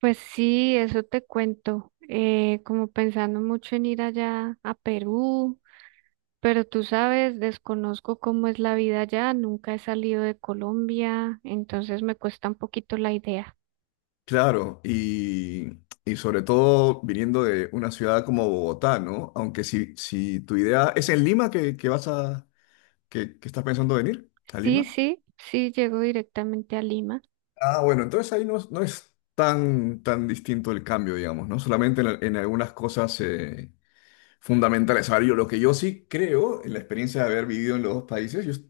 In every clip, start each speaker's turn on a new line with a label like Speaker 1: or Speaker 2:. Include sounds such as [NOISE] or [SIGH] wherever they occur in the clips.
Speaker 1: Pues sí, eso te cuento, como pensando mucho en ir allá a Perú, pero tú sabes, desconozco cómo es la vida allá, nunca he salido de Colombia, entonces me cuesta un poquito la idea.
Speaker 2: Claro, y sobre todo viniendo de una ciudad como Bogotá, ¿no? Aunque si tu idea es en Lima que estás pensando venir, a
Speaker 1: Sí,
Speaker 2: Lima.
Speaker 1: sí, sí, llego directamente a Lima.
Speaker 2: Ah, bueno, entonces ahí no, no es tan distinto el cambio, digamos, ¿no? Solamente en algunas cosas fundamentales. A ver, yo lo que yo sí creo, en la experiencia de haber vivido en los dos países,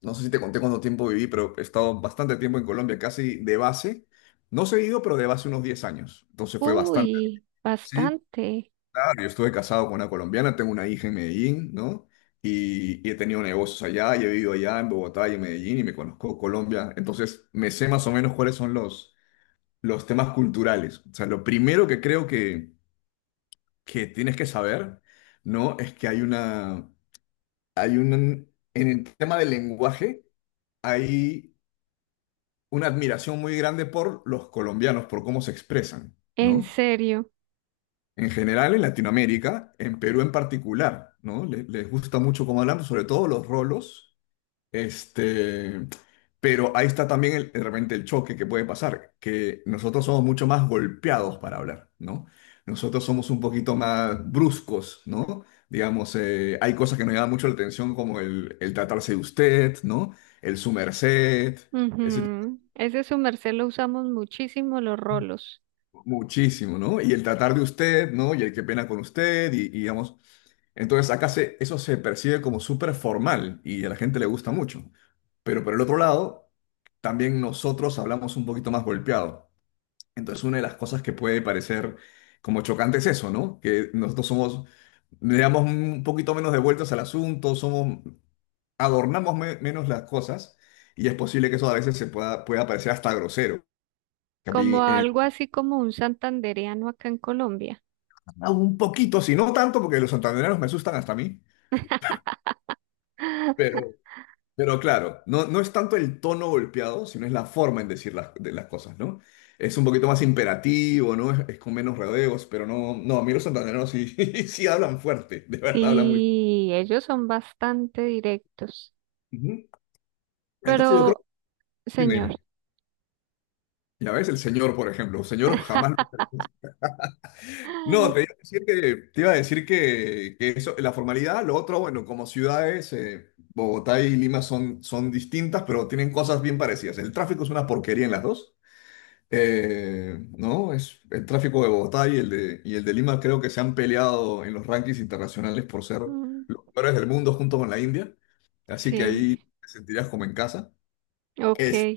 Speaker 2: no sé si te conté cuánto tiempo viví, pero he estado bastante tiempo en Colombia, casi de base, no seguido, pero de base unos 10 años. Entonces fue bastante.
Speaker 1: Uy,
Speaker 2: Sí.
Speaker 1: bastante,
Speaker 2: Claro, yo estuve casado con una colombiana, tengo una hija en Medellín, ¿no? Y he tenido negocios allá, y he vivido allá en Bogotá y en Medellín, y me conozco Colombia. Entonces, me sé más o menos cuáles son los temas culturales. O sea, lo primero que creo que tienes que saber, ¿no? Es que hay una, hay un, en el tema del lenguaje, hay una admiración muy grande por los colombianos, por cómo se expresan,
Speaker 1: en
Speaker 2: ¿no?
Speaker 1: serio.
Speaker 2: En general en Latinoamérica, en Perú en particular, ¿no? Les gusta mucho cómo hablamos, sobre todo los rolos, este, pero ahí está también de repente el choque que puede pasar, que nosotros somos mucho más golpeados para hablar, ¿no? Nosotros somos un poquito más bruscos, ¿no? Digamos, hay cosas que nos llaman mucho la atención como el tratarse de usted, ¿no? El su merced.
Speaker 1: Ujú. Ese su merced lo usamos muchísimo los rolos,
Speaker 2: Muchísimo, ¿no? Y el tratar de usted, ¿no? Y el qué pena con usted, y digamos. Entonces acá eso se percibe como súper formal y a la gente le gusta mucho. Pero por el otro lado, también nosotros hablamos un poquito más golpeado. Entonces una de las cosas que puede parecer como chocante es eso, ¿no? Que nosotros somos, le damos un poquito menos de vueltas al asunto, somos, adornamos menos las cosas y es posible que eso a veces se pueda parecer hasta grosero. Que a
Speaker 1: como
Speaker 2: mí, en.
Speaker 1: algo así como un santandereano acá en Colombia.
Speaker 2: Ah, un poquito, si no tanto, porque los santandereanos me asustan hasta a mí,
Speaker 1: [LAUGHS]
Speaker 2: pero, pero claro, no, no es tanto el tono golpeado, sino es la forma en decir de las cosas, ¿no? Es un poquito más imperativo, ¿no? Es con menos rodeos, pero no, no, a mí los santandereanos sí, [LAUGHS] sí hablan fuerte, de verdad hablan muy.
Speaker 1: Y ellos son bastante directos.
Speaker 2: Ujú.
Speaker 1: Pero,
Speaker 2: Entonces yo creo, dime,
Speaker 1: señor,
Speaker 2: dime. Ya ves, el señor, por ejemplo, el señor jamás. No,
Speaker 1: [GASPS]
Speaker 2: te iba a decir que eso, la formalidad, lo otro, bueno, como ciudades, Bogotá y Lima son distintas, pero tienen cosas bien parecidas. El tráfico es una porquería en las dos, ¿no? El tráfico de Bogotá y el de Lima creo que se han peleado en los rankings internacionales por ser
Speaker 1: mm,
Speaker 2: los peores del mundo junto con la India, así que
Speaker 1: sí,
Speaker 2: ahí te sentirás como en casa.
Speaker 1: ok.
Speaker 2: Es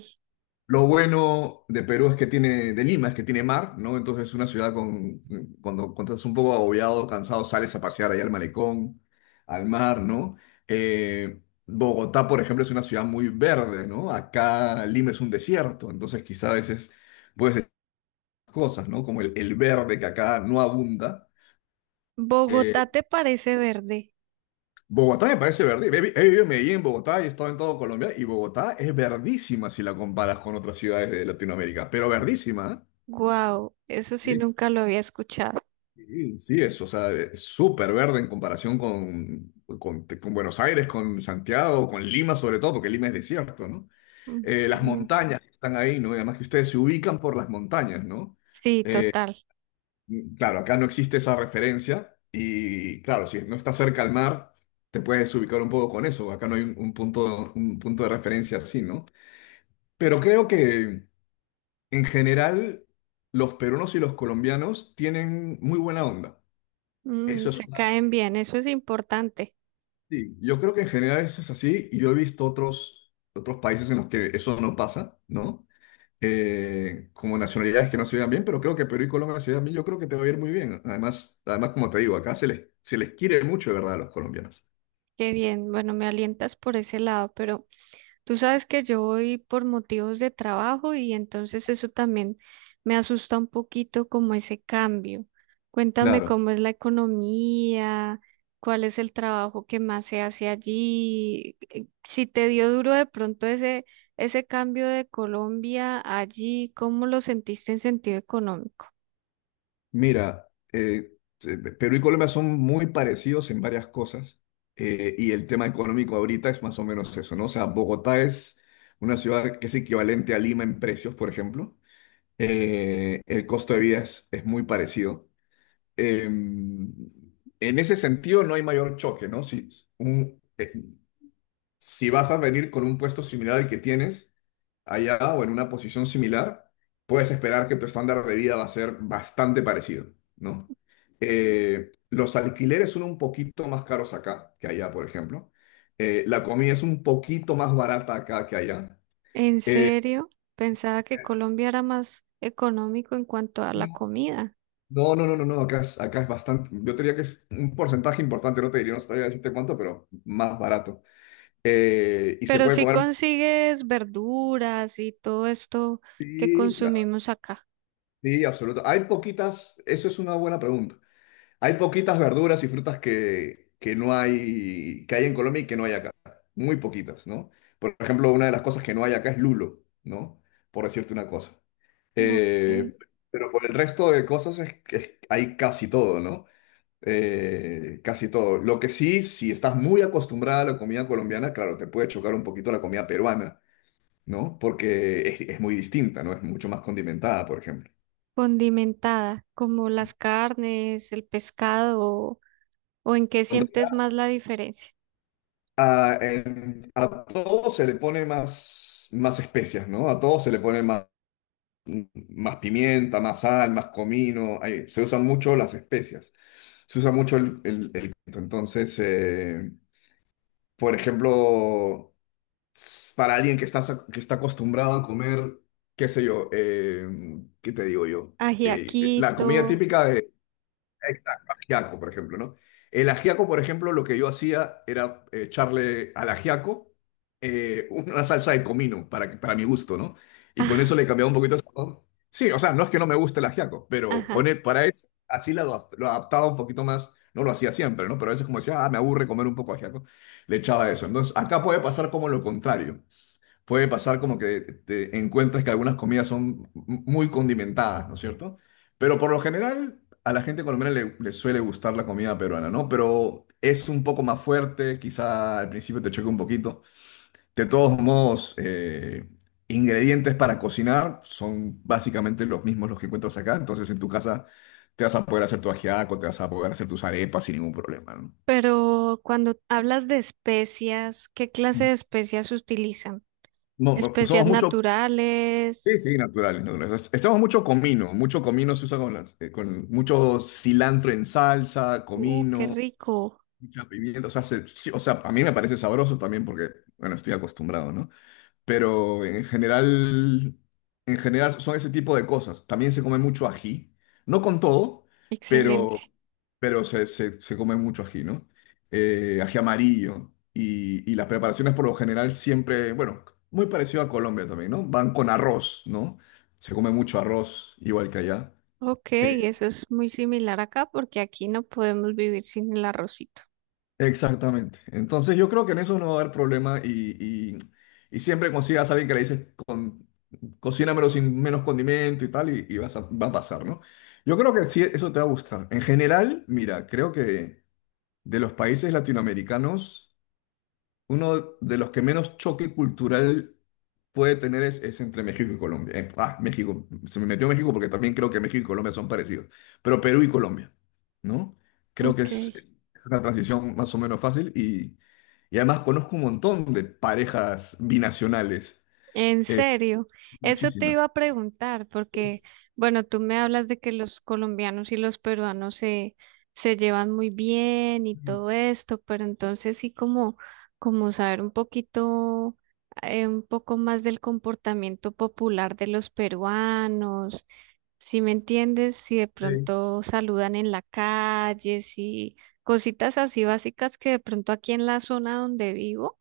Speaker 2: lo bueno de Perú es que tiene, de Lima es que tiene mar, ¿no? Entonces es una ciudad cuando estás un poco agobiado, cansado, sales a pasear allá al malecón, al mar, ¿no? Eh, Bogotá, por ejemplo, es una ciudad muy verde, ¿no? Acá Lima es un desierto, entonces quizá a veces puedes decir cosas, ¿no? Como el verde que acá no abunda.
Speaker 1: ¿Bogotá
Speaker 2: Eh,
Speaker 1: te parece verde?
Speaker 2: Bogotá me parece verde. He vivido en Medellín, en Bogotá, y he estado en todo Colombia, y Bogotá es verdísima si la comparas con otras ciudades de Latinoamérica, pero verdísima, ¿eh?
Speaker 1: Wow, eso sí
Speaker 2: Sí.
Speaker 1: nunca lo había escuchado.
Speaker 2: Sí, sí, o sea, es súper verde en comparación con Buenos Aires, con Santiago, con Lima sobre todo, porque Lima es desierto, ¿no?
Speaker 1: Mm,
Speaker 2: Las
Speaker 1: totalmente.
Speaker 2: montañas que están ahí, ¿no? Y además que ustedes se ubican por las montañas, ¿no?
Speaker 1: Sí, total.
Speaker 2: Claro, acá no existe esa referencia y claro, si no estás cerca al mar, te puedes ubicar un poco con eso. Acá no hay un punto de referencia así, ¿no? Pero creo que en general los peruanos y los colombianos tienen muy buena onda.
Speaker 1: Mm,
Speaker 2: Eso es
Speaker 1: se
Speaker 2: una.
Speaker 1: caen bien, eso es importante.
Speaker 2: Sí, yo creo que en general eso es así y yo he visto otros países en los que eso no pasa, ¿no? Como nacionalidades que no se llevan bien, pero creo que Perú y Colombia se llevan bien, yo creo que te va a ir muy bien. Además, además como te digo, acá se les quiere mucho, de verdad, a los colombianos.
Speaker 1: Qué bien. Bueno, me alientas por ese lado, pero tú sabes que yo voy por motivos de trabajo y entonces eso también me asusta un poquito como ese cambio. Cuéntame
Speaker 2: Claro,
Speaker 1: cómo es la economía, cuál es el trabajo que más se hace allí, si te dio duro de pronto ese, ese cambio de Colombia allí, ¿cómo lo sentiste en sentido económico?
Speaker 2: mira, Perú y Colombia son muy parecidos en varias cosas, y el tema económico ahorita es más o menos eso, ¿no? O sea, Bogotá es una ciudad que es equivalente a Lima en precios, por ejemplo. El costo de vida es muy parecido. Eh, en ese sentido, no hay mayor choque, ¿no? Si, un- eh, si vas a venir con un puesto similar al que tienes allá o en una posición similar, puedes esperar que tu estándar de vida va a ser bastante parecido, ¿no? Los alquileres son un poquito más caros acá que allá, por ejemplo. La comida es un poquito más barata acá que allá.
Speaker 1: ¿En
Speaker 2: Eh,
Speaker 1: serio? Pensaba que Colombia era más económico en cuanto a la comida.
Speaker 2: No, no, no, no, no, acá es bastante, yo te diría que es un porcentaje importante, no te diría, no sabría decirte cuánto, pero más barato. Y se
Speaker 1: ¿Pero
Speaker 2: puede
Speaker 1: si
Speaker 2: comer.
Speaker 1: consigues verduras y todo esto que
Speaker 2: Sí, claro,
Speaker 1: consumimos acá?
Speaker 2: sí, absoluto. Hay poquitas, eso es una buena pregunta. Hay poquitas verduras y frutas que no hay, que hay en Colombia y que no hay acá. Muy poquitas, ¿no? Por ejemplo, una de las cosas que no hay acá es lulo, ¿no? Por decirte una cosa.
Speaker 1: ¿No? Eh,
Speaker 2: Eh, pero por el resto de cosas que hay casi todo, ¿no? Casi todo. Lo que sí, si estás muy acostumbrada a la comida colombiana, claro, te puede chocar un poquito la comida peruana, ¿no? Porque es muy distinta, ¿no? Es mucho más condimentada, por ejemplo.
Speaker 1: condimentada, como las carnes, el pescado, o en qué
Speaker 2: En
Speaker 1: sientes
Speaker 2: realidad,
Speaker 1: más la diferencia.
Speaker 2: a todo se le pone más especias, ¿no? A todo se le pone más pimienta, más sal, más comino. Ahí, se usan mucho las especias. Se usa mucho el pimiento. Entonces, por ejemplo. Para alguien que está, acostumbrado a comer, qué sé yo, ¿qué te digo yo? La
Speaker 1: Ajiaquito,
Speaker 2: comida típica de, exacto, ajiaco, por ejemplo, ¿no? El ajiaco, por ejemplo, lo que yo hacía era echarle al ajiaco [LAUGHS] una salsa de comino para mi gusto, ¿no? Y con
Speaker 1: [LAUGHS] ah,
Speaker 2: eso le cambiaba un poquito el sabor. Sí, o sea, no es que no me guste el ajiaco, pero
Speaker 1: ajá.
Speaker 2: para eso, así lo adaptaba un poquito más. No lo hacía siempre, ¿no? Pero a veces como decía, ah, me aburre comer un poco de ajiaco, le echaba eso. Entonces, acá puede pasar como lo contrario, puede pasar como que te encuentres que algunas comidas son muy condimentadas, ¿no es cierto? Pero por lo general a la gente colombiana le suele gustar la comida peruana, ¿no? Pero es un poco más fuerte, quizá al principio te choque un poquito. De todos modos, ingredientes para cocinar son básicamente los mismos los que encuentras acá, entonces en tu casa te vas a poder hacer tu ajiaco, te vas a poder hacer tus arepas sin ningún problema, ¿no?
Speaker 1: Pero cuando hablas de especias, ¿qué clase de especias utilizan?
Speaker 2: No, no, usamos
Speaker 1: Especias
Speaker 2: mucho. Sí,
Speaker 1: naturales.
Speaker 2: sí, naturales, naturales. Estamos mucho comino se usa con con mucho cilantro en salsa,
Speaker 1: Qué
Speaker 2: comino,
Speaker 1: rico.
Speaker 2: mucha pimienta, o sea, sí, o sea, a mí me parece sabroso también porque, bueno, estoy acostumbrado, ¿no? Pero en general son ese tipo de cosas. También se come mucho ají, no con todo. Ok. pero,
Speaker 1: Excelente.
Speaker 2: pero se come mucho ají, ¿no? Ají amarillo. Y las preparaciones por lo general siempre, bueno, muy parecido a Colombia también, ¿no? Van con arroz, ¿no? Se come mucho arroz, igual que allá.
Speaker 1: Ok, eso es muy similar acá porque aquí no podemos vivir sin el arrocito.
Speaker 2: Exactamente. Entonces yo creo que en eso no va a haber problema y siempre consigas a alguien que le dices, cocínamelo sin menos condimento y tal, y va a pasar, ¿no? Yo creo que sí, eso te va a gustar. En general, mira, creo que de los países latinoamericanos. Uno de los que menos choque cultural puede tener es entre México y Colombia. Ah, México, se me metió México porque también creo que México y Colombia son parecidos, pero Perú y Colombia, ¿no? Creo que
Speaker 1: Ok.
Speaker 2: es una transición más o menos fácil y además conozco un montón de parejas binacionales,
Speaker 1: En
Speaker 2: eh,
Speaker 1: serio, eso te
Speaker 2: muchísimas.
Speaker 1: iba a preguntar, porque, bueno, tú me hablas de que los colombianos y los peruanos se, se llevan muy bien y
Speaker 2: Mm.
Speaker 1: todo esto, pero entonces sí como, como saber un poquito, un poco más del comportamiento popular de los peruanos, si me entiendes, si de
Speaker 2: Sí.
Speaker 1: pronto saludan en la calle, si cositas así básicas que de pronto aquí en la zona donde vivo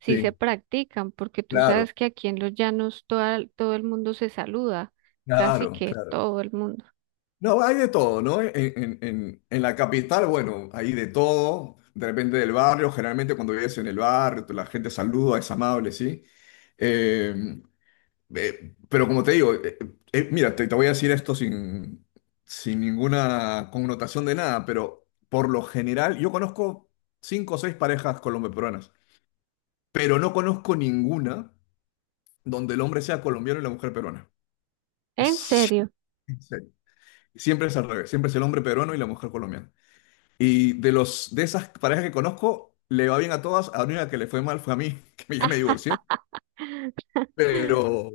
Speaker 1: sí se
Speaker 2: Sí,
Speaker 1: practican, porque tú
Speaker 2: claro,
Speaker 1: sabes que aquí en los llanos todo el mundo se saluda, casi
Speaker 2: claro,
Speaker 1: que
Speaker 2: claro.
Speaker 1: todo el mundo.
Speaker 2: No, hay de todo, ¿no? En la capital, bueno, hay de todo, de repente del barrio, generalmente cuando vives en el barrio, la gente saluda, es amable, ¿sí? Eh, pero como te digo, mira, te voy a decir esto sin ninguna connotación de nada, pero por lo general, yo conozco cinco o seis parejas colombo-peruanas, pero no conozco ninguna donde el hombre sea colombiano y la mujer peruana.
Speaker 1: En
Speaker 2: Es-
Speaker 1: serio,
Speaker 2: [LAUGHS] siempre es al revés, siempre es el hombre peruano y la mujer colombiana. Y de esas parejas que conozco, le va bien a todas. A la única que le fue mal fue a mí, [LAUGHS] que ya me divorcié. Pero,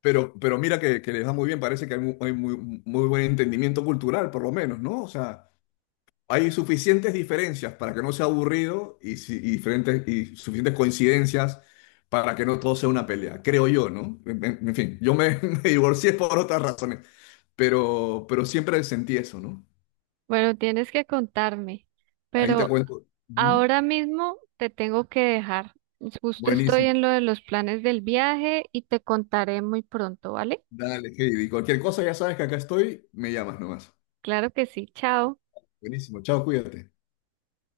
Speaker 2: pero mira que les va muy bien. Parece que hay muy, muy buen entendimiento cultural, por lo menos, ¿no? O sea, hay suficientes diferencias para que no sea aburrido y, si- y diferentes, y suficientes coincidencias para que no todo sea una pelea, creo yo, ¿no? En fin, [LAUGHS] me divorcié por otras razones, pero siempre sentí eso, ¿no?
Speaker 1: bueno, tienes que contarme,
Speaker 2: Ahí te
Speaker 1: pero
Speaker 2: cuento. Ujú.
Speaker 1: ahora mismo te tengo que dejar. Justo estoy
Speaker 2: Buenísimo.
Speaker 1: en lo de los planes del viaje y te contaré muy pronto, ¿vale?
Speaker 2: Dale, Heidi. Cualquier cosa ya sabes que acá estoy, me llamas nomás.
Speaker 1: Claro que sí, chao.
Speaker 2: Buenísimo, chao, cuídate.